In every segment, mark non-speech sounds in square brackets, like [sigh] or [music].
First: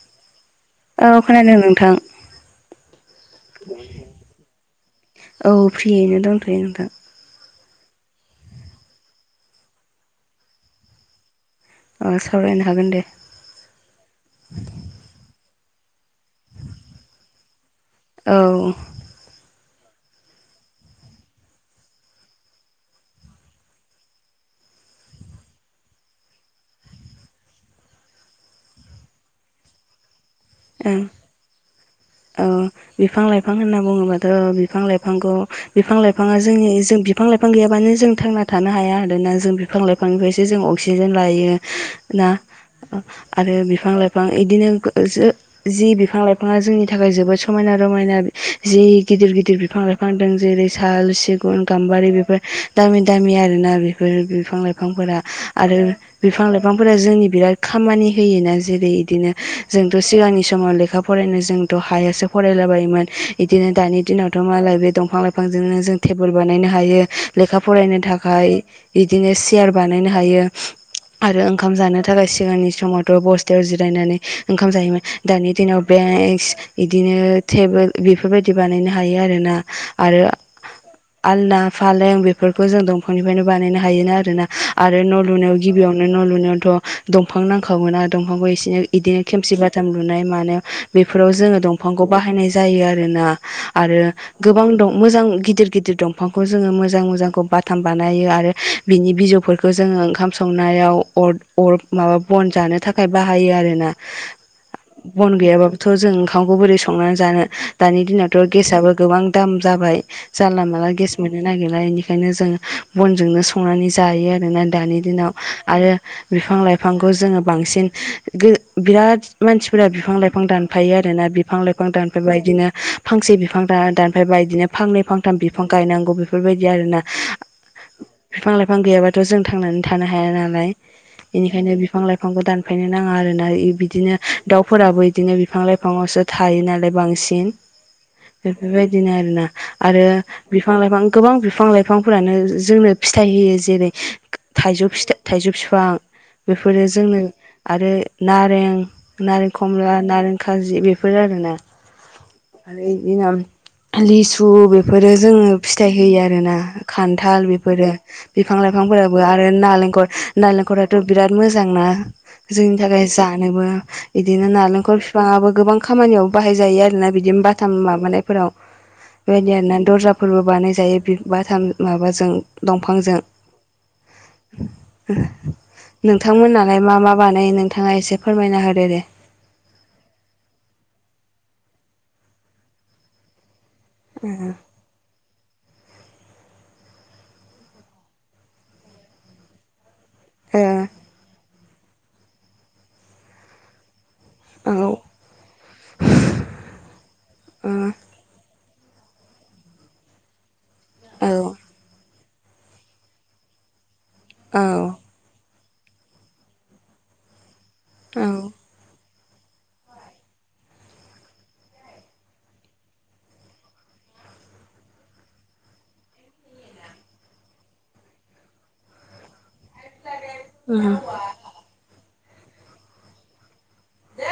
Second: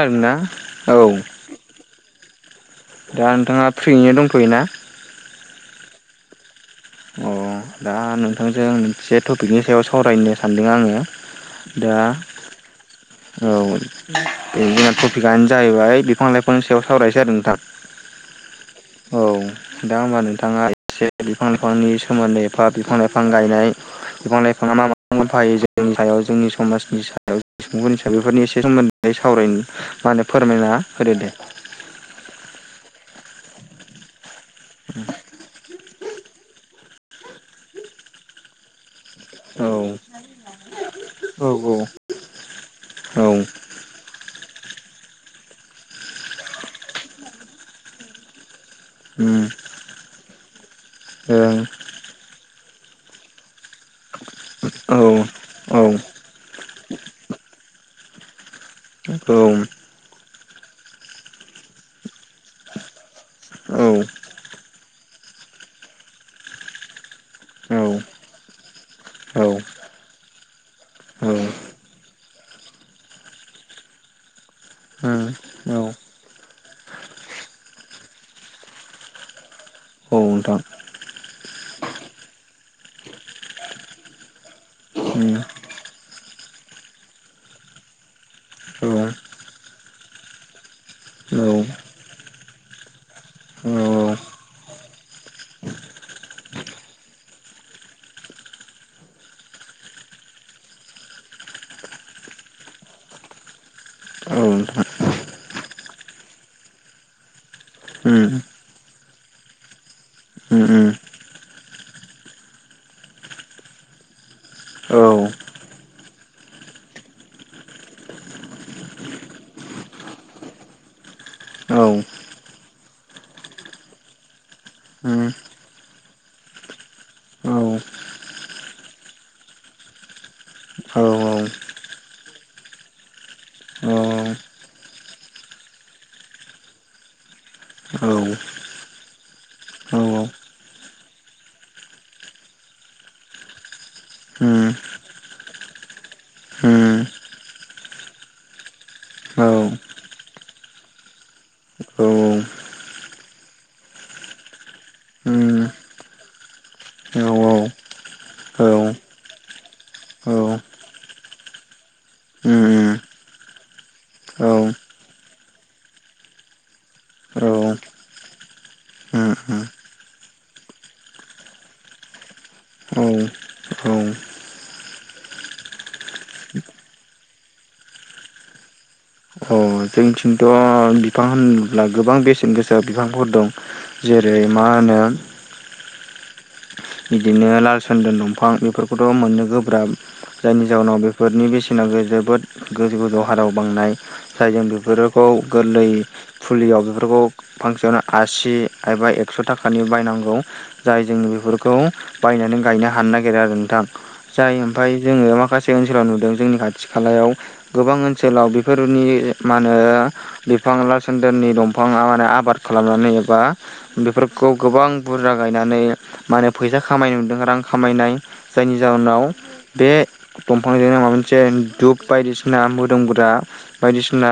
आरोना। औ खोनादों नोंथां। दा नोंथाङा फ्रियैनो दंथ'योना। औ फ्रियैनो दंथै नोंथां। अ दा नोंथांजों मोनसे टपिकनि सायाव सावरायनो सानदों आङो दा अ सावरायनो हागोन दे [unintelligible] औ बे जोंना टपिकआनो जाहैबाय बिफां लाइफांनि सायाव सावरायसै आरो नोंथां। औ। औ दा होमबा नोंथाङा एसे बिफां बिफांनि सोमोन्दै एफा बिफां लाइफां गायनाय बिफां लाइफाङा मा मा मोनफायो जोंनि सायाव जोंनि समाजनि सायाव सुबुंफोरनि बेफोरनि एसे सोमोन्दै सावराय माने फोरमायना होदो दे औ बिफां लाइफां होनना बुङोबा बिफां लाइफांखौ बिफां लाइफाङा जोंनि जों बिफां लाइफां गैयाबानो जों थांना थानो हाया दोंना जों औ बिफां लाइफांनिफ्रायसो जों अक्सिजेन औ लायो ना आरो बिफां लाइ बिफां इदिनो जि बिफां लाइफाङा जोंनि थाखाय जोबोद समायना रमायना। जि गिदिर गिदिर बिफां लाइफां दं जेरै साल सिगुन गाम बारि बेफोर दामि दामि आरोना बेफोर बिफां लाइफांफोरा आरो औ बिफां लाइफांफोरा जोंनि बिराद खामानि होयोना जेरै इदिनो औ औ जोंथ' सिगांनि समाव लेखा फरायनो जोंथ' हायासो फरायलाबायोमोन इदिनो औ दानि दिनाव' थ' मालायब दंफां लाइफांजोंनो जों टेबोल बानायनो हायो लेखा फरायनो था खाय इदिनो औ चियार बानायनो हायो। उम आरो ओंखाम जानो थाखाय सिगांनि समावथ' बस्थायाव जिरायनानै ओंखाम जायोमोन औ दानि दिनाव बे बेक्स बिदिनो टेबोल बेफोरबायदि बानायनो हायो आरोना औ आरो। नोंथां आलना फालें बेफोरखौ जों दंफांनिफ्रायनो बानायनो हायोना आरोना आरो न' उम लुनायाव गिबियावनो न' लुनायाव थ' दंफां नांखागोना दंफांखौ औ बिदिनो खेमसि बाथाम फुनाय मानायाव बेफोराव औ जोङो दंफांखौ बाहायनाय जायो आरोना औ आरो गोबां दं मोजां गिदिर गिदिर दंफांखौ जोङो मोजां मोजांखौ बाथाम बानायो आरो बिनि बिजौफोरखौ जोङो ओंखाम संनायावर अर अर माबा बन जानो था खाय बाहायो आरोना औ नोंथां बन गैयाबाबोथ' जों ओंखामखौ बोरै संनानै जानो दानि उम दिनावथ' गेसआबो गोबां दाम जाबाय जानला उम माला गेस मोननो नागिरला बेनिखायनो जों बनजोंनो संनानै जायो आरोना उम औ दानि दिनाव आरो बिफां लाइफांखौ जोङो बांसिन बिराद मानसि फोरा बिफां लाइफां दानफायो आरोना बिफां लाइफां दानफायबाया बिदिनो फांसे बिफां दानफायबाया बिदिनो फांनै उम फांथाम बिफां गायनांगौ बेफोरबायदि आरोना औ बिफां लाइफां गैयाबाथ' जों थांनानै थानो हाया नालाय औ औ बेनिखायनो बिफां लाइफांखौ दानफायनो नाङा आरोना उम औ उम औ उम औ उम बिदिनो दाउफोराबो बिदिनो बिफां लाइफाङावसो थायो नालाय बांसिन औ बेफोरबायदिनो आरोना आरो बिफां लाइफां गोबां बिफां लाइफांफोरानो जोंनो फिथाइ होयो जेरै थाइजौ फिथा थाइजौ बिफां बेफोरो जोंनो आरो नारें नारें खमला नारें खारजि बेफोर आरोना आरो बिनि उनाव लिसु बेफोरो जोङो फिथाइ होयो आरोना खान्थाल बेफोरो बिफां लाइफांफोराबो आरो नालेंखर नालेंखराथ' बिराद मोजां ना जोंनि थाखाय जानोबो बिदिनो नारेंखल बिफाङाबो गोबां खामानियाव बाहायजायो आरोना बिदिनो बाथाम माबानायफोराव बेबायदि आरोना दरजाफोरबो बानायजायो बि बाथाम माबाजों दंफांजों उम औ [inaudible] नोंथांमोनालाय मा मा बानायो नोंथाङा एसे फोरमायना होदो दे अ जोंनिथिंथ' बिफां होनोब्ला गोबां बेसेन गोसा बिफांफोर दं जेरै मा होनो बिदिनो लाल सन्दोन दंफां बेफोरखौथ' मोननो गोब्राब ओ जायनि जाउनाव बे बेफोरनि बेसेनाव जोबोद गोजौ गोजौ हाराव बांनाय जायजों औ बेफोरो खौ गोरलै फुलियाव बेफोरखौ ओ फांसेयावनो आसि एबा एक्स' थाखानि बायनांगौ जाय जों औ बेफोरखौ बायनानै गायनो हानो नागिरो आरो नोंथां जाय औ औ ओमफफ्राय जोङो माखासे ओनसोलाव नुदों जोंनि खाथि खालायाव गोबां औ ओनसोलाव बे फोरनि मा होनो बिफां ला सदेरनि दंफाङा माने आबाद खालामनानै एबा बेफोरखौ गोबां बुरजा गायनानै मा होनो फैसा खामायनो मोनदों रां खामायनाय जायनि जााहोनाव बे दंफांजोंनो माबा मोनसे धुप बायदिसिना मोदोम गुद्रा बायदिसिना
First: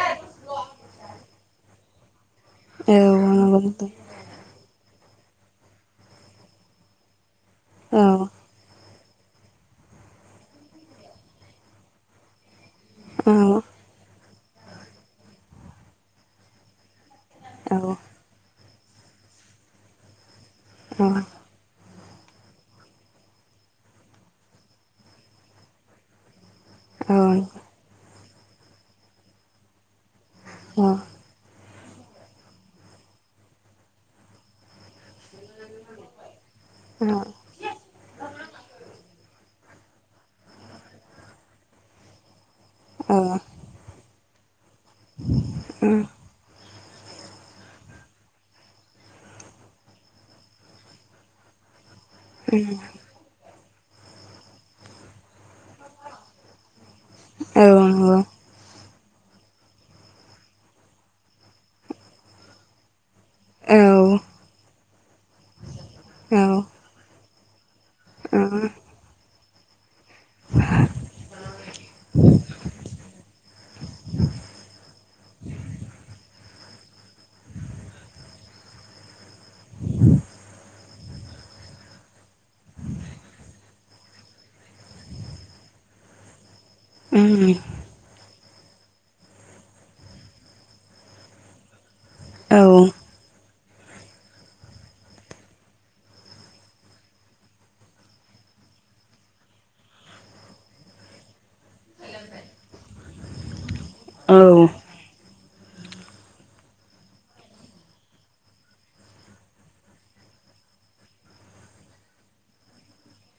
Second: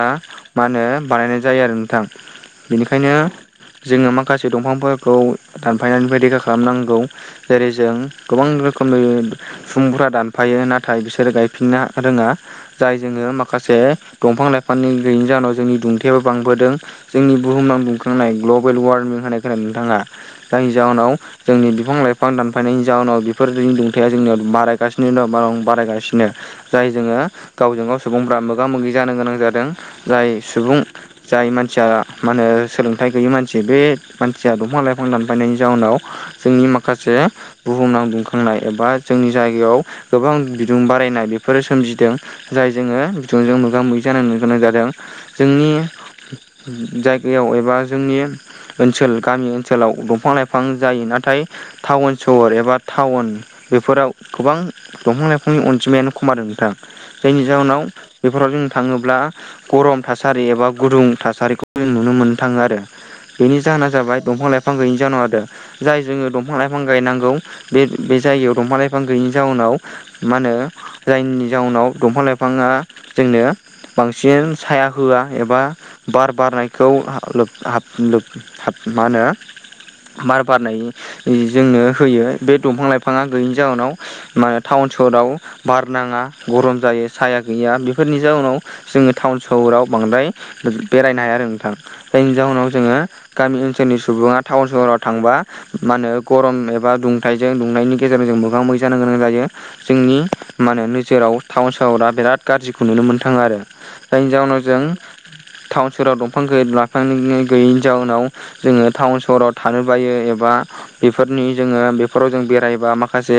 मा होनो बानायनाय जायो आरो नोंथां बेनिखायनो नंगौ नोंथां जोङो माखासे दंफांफोरखौ दानफायनायनिफ्राय रैखा खालामनांगौ जेरै जों औ गोबां रोखोम फुंफोरा दानफायो नाथाय बिसोरो गायफिनना रोङा जाय जोङो माखासे दंफां लाइफांनि गैयैनि जाहोनाव जोंनि दुंथाययाबो बांबोदों जोंनि बुहुमनाव दुंखांनाय ग्लबेल वारमिं होननाय खोना नोंथाङा जायनि जाहोनाव जोंनि बिफां लाइफां दानफायनायनि जाउोनाव बेफोरनि दुंथाया जोंनियाव बारायगासिनो दङं बारायगासिनो जाय जोङो गावजों गाव सुबुंफ्रा मोगा मोगि जानो गोनां जादों जाय सुबुं जाय मानसिया मा होनो सोलोंथाइ गैयि मानसि बे मानसिया दंफां लाइफां दानफायनायनि जाउनाव जोंनि माखासे बुहुम नां दुंखांनाय एबा जोंनि जायगायाव गोबां बिदुं बारायनाय बेफोरो सोमजिदों जाय जोङो बिथिजों मोगा मोगि जानांनो गोनां जादों जोंनि जायगायाव एबा जोंनि ओनसोल गामि ओनसोलाव दंफां लाइफां जायो नाथाय नाथाय टाउन सहर एबा टाउन बेफोराव गोबां दंफां लाइफांनि अनजिमायानो खमादों नोंथां जायनि जाहोनाव बेफोराव जों थांङोब्ला गरम थासारि एबा गुदुं थासारिखौ जों नुनो मोननो थांङो आरो बेनि जाहोना जाबाय दंफां लाइफां गैयैनि जाहोनाव आरो जाय जोंङो दंफां लाइफां गायनांगौ बे बे जायगायाव दंफां लाइफां गैयिनि जाउनाव मा होनो जायनि जाउनाव दंफां लाइफाङा जोंनो बांसिन साया होआ एबा बार बारनायखौ मा होनो मार बारनाय जोंनो होयो बे दंफां लाइफांङा गैयैनि जाउोनाव मा टाउन सहराव बार नांङा गरम जायो साया गैया। बे फोरफोरनि जाउनाव जोंङो टाउन सहराव बांद्राय बेरायनो हाया आरो नोंथां जायनि जाहोनाव जोंङो गामि ओनसोलनि सुबुंङा टाउन सहराव थांबा मा होनो गरम एबा दुंथाइजों दुंनायनि गेजेरजों मोगा मोगि जानो गोनां जायो। जोंनि मा होनो नोजोराव टाउन सहरा बिराद गाज्रिखौ नुनो मोन थांङो आरो जायनि जाउनाव जों टाउन सहराव दंफां लाफां गैयैनि जाउनाव जोंङो टाउन सहराव थानो बायो एबा बा बेफोरनि जोंङो बेफोराव जों बेरायबा माखासे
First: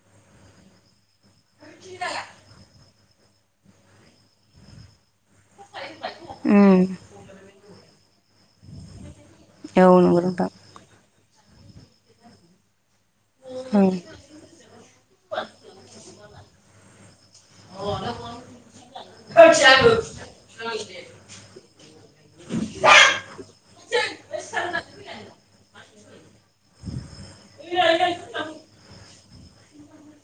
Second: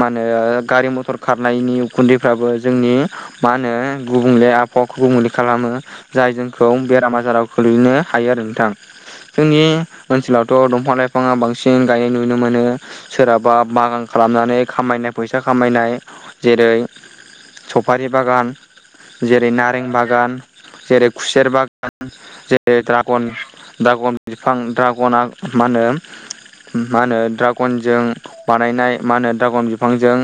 मा होनो गारि मथर खारनायनि उखुन्दैफ्राबो जोंनि मा होनो गुबुंले आबहावाखौ गुबुंले खालामो। जाय जोंखौ बेराम आजाराव खोल्लैनो हायो आरो नोंथां जोंनि ओनसोलावथ' दंफां लाइफांङा बांसिन गायनाय नुनो मोनो। सोरहाबा बागान खालामनानै खामायनाय फैसा खामायनाय जेरै सफारि बागान जेरै नारें बागान जेरै खुसेर बागान जेरै दड्रागन द्रागन बिफां दड्रागना मा होनो मा होनो दड्रागनजों बानायनाय मा होनो द्रागन बिफांजों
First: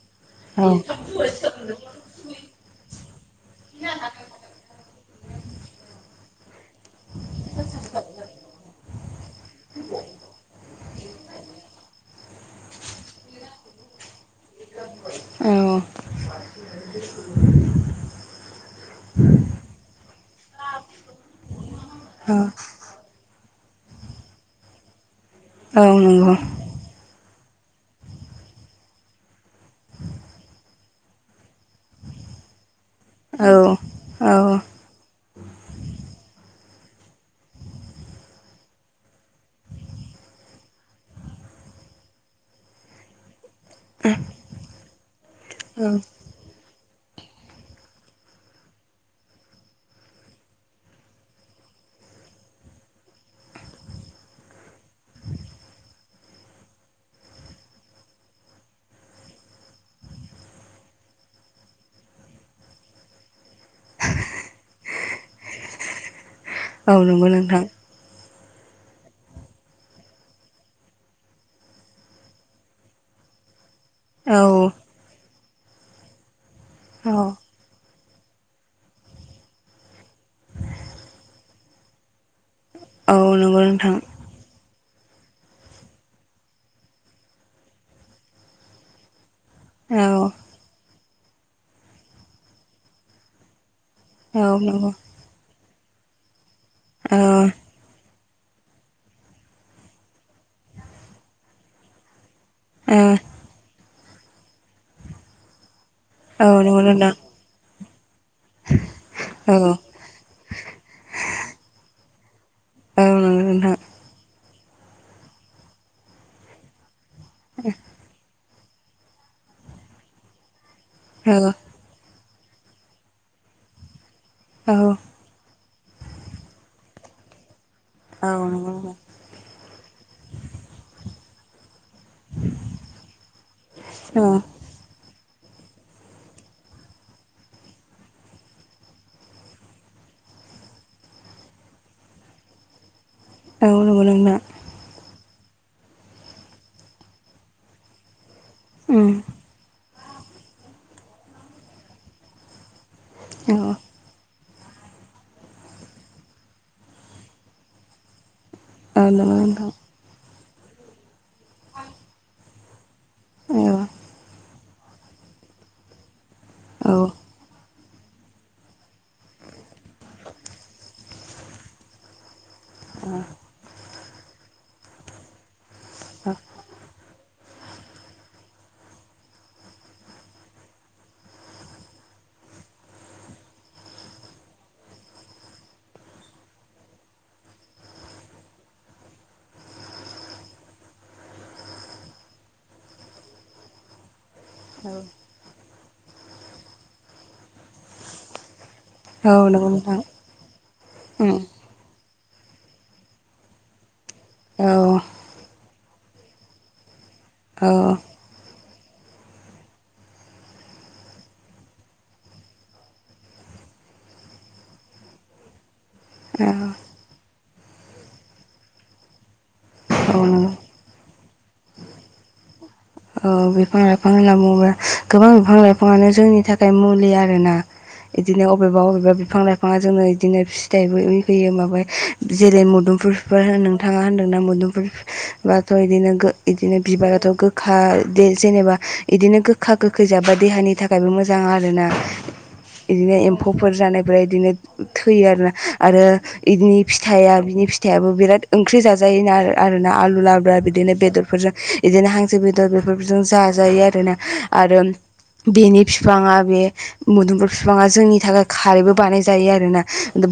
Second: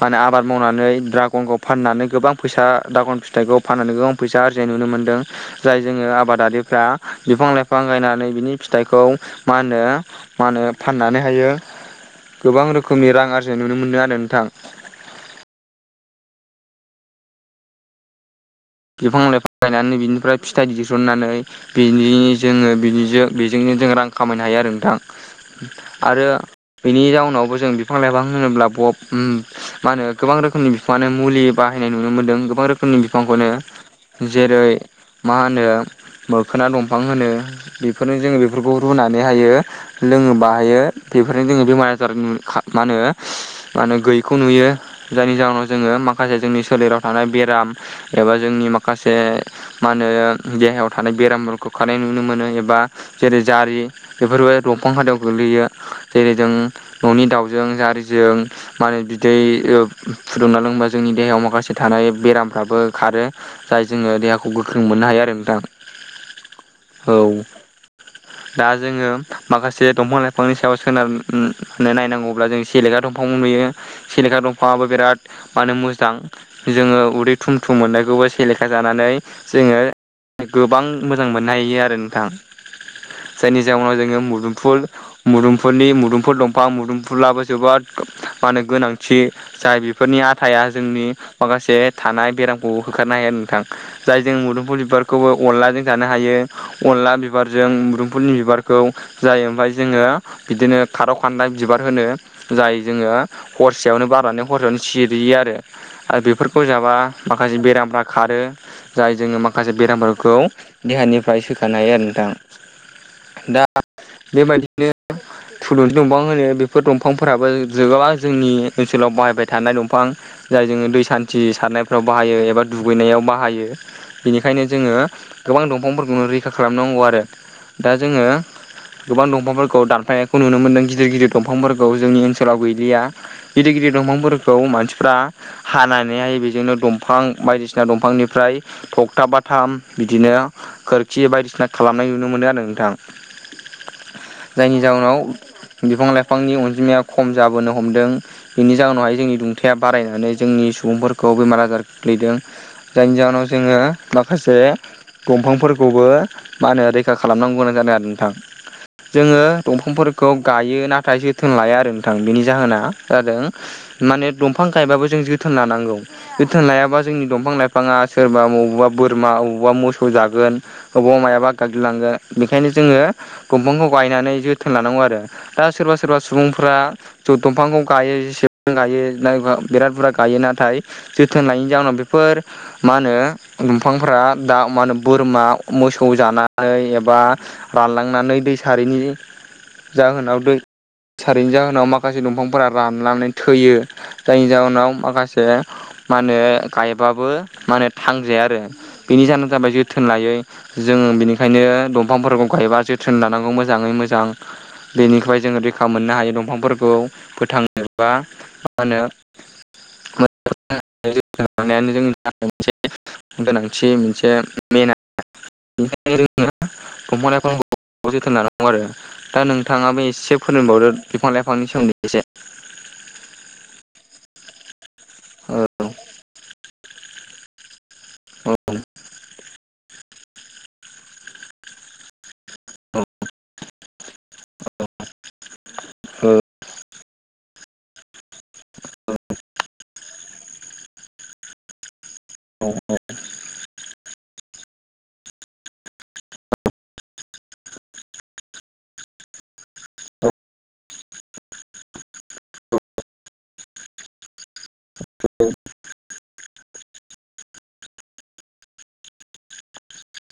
माने आबाद मावनानै दड्रागनखौ फाननानै गोबां फैसा दागन फिथाइखौ फाननानै गोबां फैसा आरजिनाय नुनो मोन्दों जाय जोंङो आबादारिफ्रा बिफां लाइफां गायनानै बिनि फिथाइखौ मा होनो मा होनो फाननानैहायो गोबां रोखोमनि रां आरजिनाय नुनो मोनो आरो नोंथां। बिफां लाइफां गायनानै बिनिफ्राय फिथाइ दिरुननानै बिनि जोंङो बिनिजों बेजोंनो जों रां खामायनो हायो आरो नोंथां आरो बेनि जाउनावबो जों बिफां लाइफां होनोब्ला ब उम मा होनो गोबां रोखोमनि बिफांङानो मुलि बाहायनाय नुनो मोन्दों गोबां रोखोमनि बिफांखौनो जेरै मा होनो मोखोना दंफां होनो बेफोरनो जोंङो बेफोरखौ रुनानै हायो। लोंङो बाहायो बेफोरनो जोंङो बेमार आजार मा होनो मा होने गैयैखौ नुयो जायनि जाहोनाव जोंङो माखासे जोंनि सोलेराव थानाय बेराम एबा जोंनि माखासे मा होनो देहायाव थानाय बेरामफोरखौ खारनाय नुनो मोनो एबा जेरै जारि बेफोरबो दंफां खादायाव गोग्लैयो जेरै जों न'नि दाउजों जारिजों मा होनो बिदै फुदुंना लोंबा जोंनि देहायाव माखासे थानाय बेरामफ्राबो खारो। जाय जोंङो देहाखौ गोख्रों मोननो हायो आरो नोंथां औ नंगौ [inaudible] दा जोंङो माखासे दंफां लाइफांनि सायाव सोनारनो नायनांगौब्ला जों सेलेग्रा दंफां नुयो। औ सेलेखा दंफाङा बिराद मोजां जोंङो औ उदै थुमथुम मोननायखौबो सेलेखा जानानै जोंङो गोबां मोजां मोननो हायो आरो नोंथां औ नंगौ जायनि जाउनाव जोंङो मुदुमफुल मुदुमफोरनि मुदुमफोर दंफां मुदुमफुलाबो जोबोद मा होनो गोनांथि थि जाय औ बेफोरनि औ औ औ नंगौ नोंथां आटाया जोंनि माखासे थानाय बेरामखौ होखारनो हाया नोंथां। औ जायजों औ नंगौ नोंथां औ मुदुमफुल नंगौ बिबारखौबो अनलाजों जानो हायो। अनला औ बिबारजों मोदुमफलनि बिबारखौ जायो। ओमफ्राय जोङो बिदिनो खारौ खान्लला बिबार होनो। जाय जोङो हरसेयावनो बारनानै हरसेयावनो सिरियो आरो। आरो औ बेफोरखौ नंगौ जाबा नोंथां माखासे बेरामफ्रा खारो। जाय जोङो औ माखासे बेरामफोरखौ देहानिफ्राय सोखानो हायो आरो नोंथां। आ बे बायदिनो थुलुंथि दंफां होनो बेफोर दंफांफोराबो जोबाबां जोंनि ओनसोलाव बाहायबाय थानाय दंफां जाय जोङो दै औ सान्थि सारनायफ्राव बाहायो एबा दुगैनायाव बाहायो बेनिखायनो औ जोङो गोबां दंफांफोरखौनो रैखा खालामनांगौ आरो। दा औ जोङो नंगौ नोंथां गोबां दंफांफोरखौ दानफायनायखौ नुनो मोनदों गिदिर गिदिर दंफांफोरखौ जोंनि ओनसोलाव गैलिया। गिदिर गिदिर उम दंफांफोरखौ मानसिफ्रा हानानैहाय बेजोंनो दंफां बायदिसिना दंफांनिफ्राय थगथाब बाथाम बिदिनो खोरखि बायदिसिना खालामनाय नुनो मोनो आरो नोंथां राव रोंगौ लोंना जायनि जाहोनाव बिफां लाइफांनि अनजिमाया खम जाबोनो हमदों। बेनि जाहोनावहाय जोंनि दुंथाया बारायनानै जोंनि सुबुंफोरखौ बेमार आजार गो्लैदों जायनि जाहोनाव औ जोङो माखासे दंफांफोरखौबो मा होनो रैखा खालामनांगौां जादों आरो नोंथां औ नंगौ जोङो नोंथां दंफांफोरखौ खौ गायो नाथाय जोथोन लाया आरो नोंथां बेनि जाहोना जादों औ औ माने दंफां गायबाबो जों जोथोन लानांगौ जोथोन लायाब्ला मबा जोंनि दंफां लाइफाङा सोरबा बबावबा बोरमा बबावबा मोसौ जागोन। बबावा मायाबा गाग्लिलांगोन बेखायनो जोङो दंफांखौ गायनानै जोथोन लानांगौ आरो दा सोरबा सोरबा सुबुं दंफांखौ गायोब गायो बिराद बुरजा गायो नाथाय जोथोन लायो। जाउनाव बेफोर मा होनो दंफांफ दा मा होनो बोरमा मोसौ जानानै एबा रानलांनानै दै सारिनि जाहोनाव दै सारैनि जाहोनाव माखासे दंफांफोरा रानलांनानै थैयो जायनि जाहोनाव। जोंनाव माखासे मा होनो गायबाबो मा होनो थांजाया आरो बेनि औ जाहा नंगौ जाबाय नोंथां जोथोन लायै जों उम बेनिखायनो द दंफांफोरखौ गायबा जोथोन लानांगौ मोजाङै मोजां औ बेनिखफ्राय जो फखा मोननो हायो दंफांफोरखौ औ औ फोथांनोबा मा होनो जांनायानो जोंनि थाखाय मोनसे गोनांथि मोनसे मेेन ङो दंफ जोथोन लानांगौ आरो दा नों नोंथाङाबो औ एसे नंगौ फोरोंबावदो बिफां लाइफांनि सोमोन्दै एसे औ बिफां लाइफां होनना बुङोब्ला गोबां औ बिफां लाइफाङानो जोंनि थाखाय मुलि आरोना औ बिदिनोबेबाब बिफां-लाइफां बिफाङा जोंनो बिदिनो फिथाइबो होयो माबा जेरै मुदुमफोरफोर नोंथाङा होनदों मोनबाथ' औ बिदिनोदिनो बिबाराथ' गो गोखा जेनेबा बिदिनो गोखा गोखै जाबा देहानि थाखायबो मोजां आरो ना बिदिनो एम्फौफोर जानायफ बिदिनो थैयो आरोना आरो बिनि फिथाइया बिनि फिथाइयाबो बिराद ओंख्रि जाजायोना आरो ना आलु लाब्रा बिदिनो बेदरफोरजों बिदिनो हांसो बेदर बेफोरजों जाजायो आरोना आरो बेनि बिफाङा बे मुदुमगुर बिफाङा जोंनि थाखाय खारैबो बानाय जायो आरोना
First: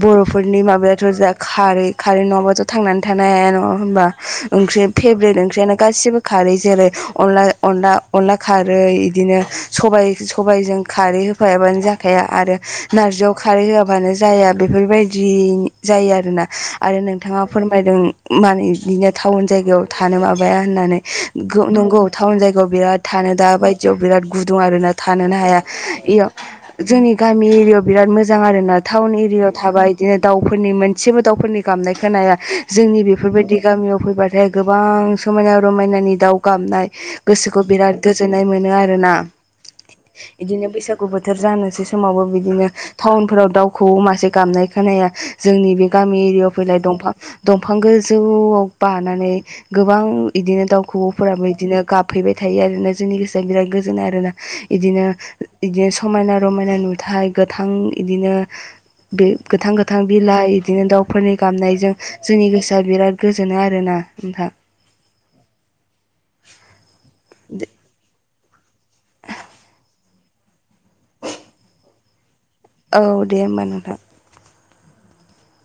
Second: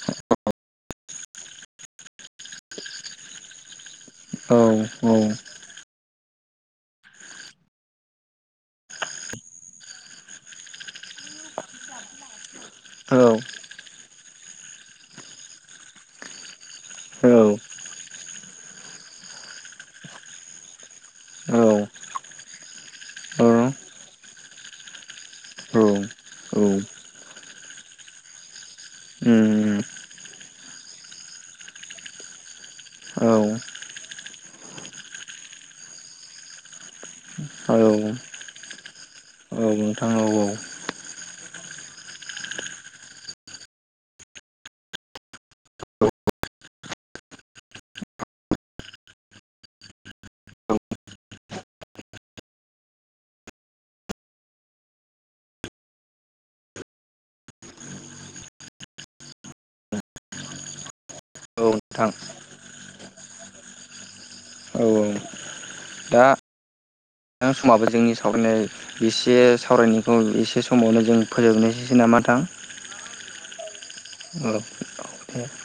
बर'फोरनि माबायाथ' जा खारै खारै नङाब्लााथ' थांनानै थानायानो हा नङा होनबा औ ओंख्रि फेब्रिट ओंख्रियानो गासिबो खारै जेरै अनला अनला अनला खारै बिदिनो स सबायजों खारै होफायाबानो ज या आरो औ नारजियाव खारै होआबानो जाया बेफोरबायदि जायो आरोना आरो नोंथाङा औ फोरमायदों माने बिदिनो टाउन जायगायाव थानो माबाया होननानै। औ नंगौ टाउन जायगायाव बिराद थानो दा बायदियाव बिराद गुदुं आरोना थानोनो हाया इयाव औ जोंनि गामि एरियायाव बिराद मोजां आर ना टाउन उम एरियाायाव थाबा बिदिनो दाउफोरनि मोनसेबो दाउफोरनि गामनाय खोनाया जोंनि बेफोरबायदि गामियाव फैबाथाय गोबां समायना रमायनानि दाउ गाबनाय गोसोखौ औ बिराद गोजोननाय मोनो आरोना। औ नोंथां औ औ बिदिनो बैसागु बोथोर जानोसै समावबो बिदिनो टाउनफोराव दाउखौ मासे गामनाय खोनाया जोंनि बे गामि एरियायाव फैलाय दंफां दंफां गोजौआव बानानै गोबां बिदिनो दाउखौऔ फोराबो बिदिनो गाबहैबाय थायो आरोना जोंनि गोसोआ बिराद गोजोनो आरोना बिदिनो बिदिनो समायना रमायना नुथाय गोथां बिदिनो बे गोथां गोथां बिलाइ बिदिनो दाउफोरनि गामनायजों नोंथां जोंनि गोसोआ बिराद गोजोनो आरोना। ओमफ्राय औ औ दा समाबो जोंनि सावनाय एसे सावरायनायखौ एसे समावनो जों फोजोबनोसैसो नामा नोंथां? औ दे होमबा नोंथां। ओ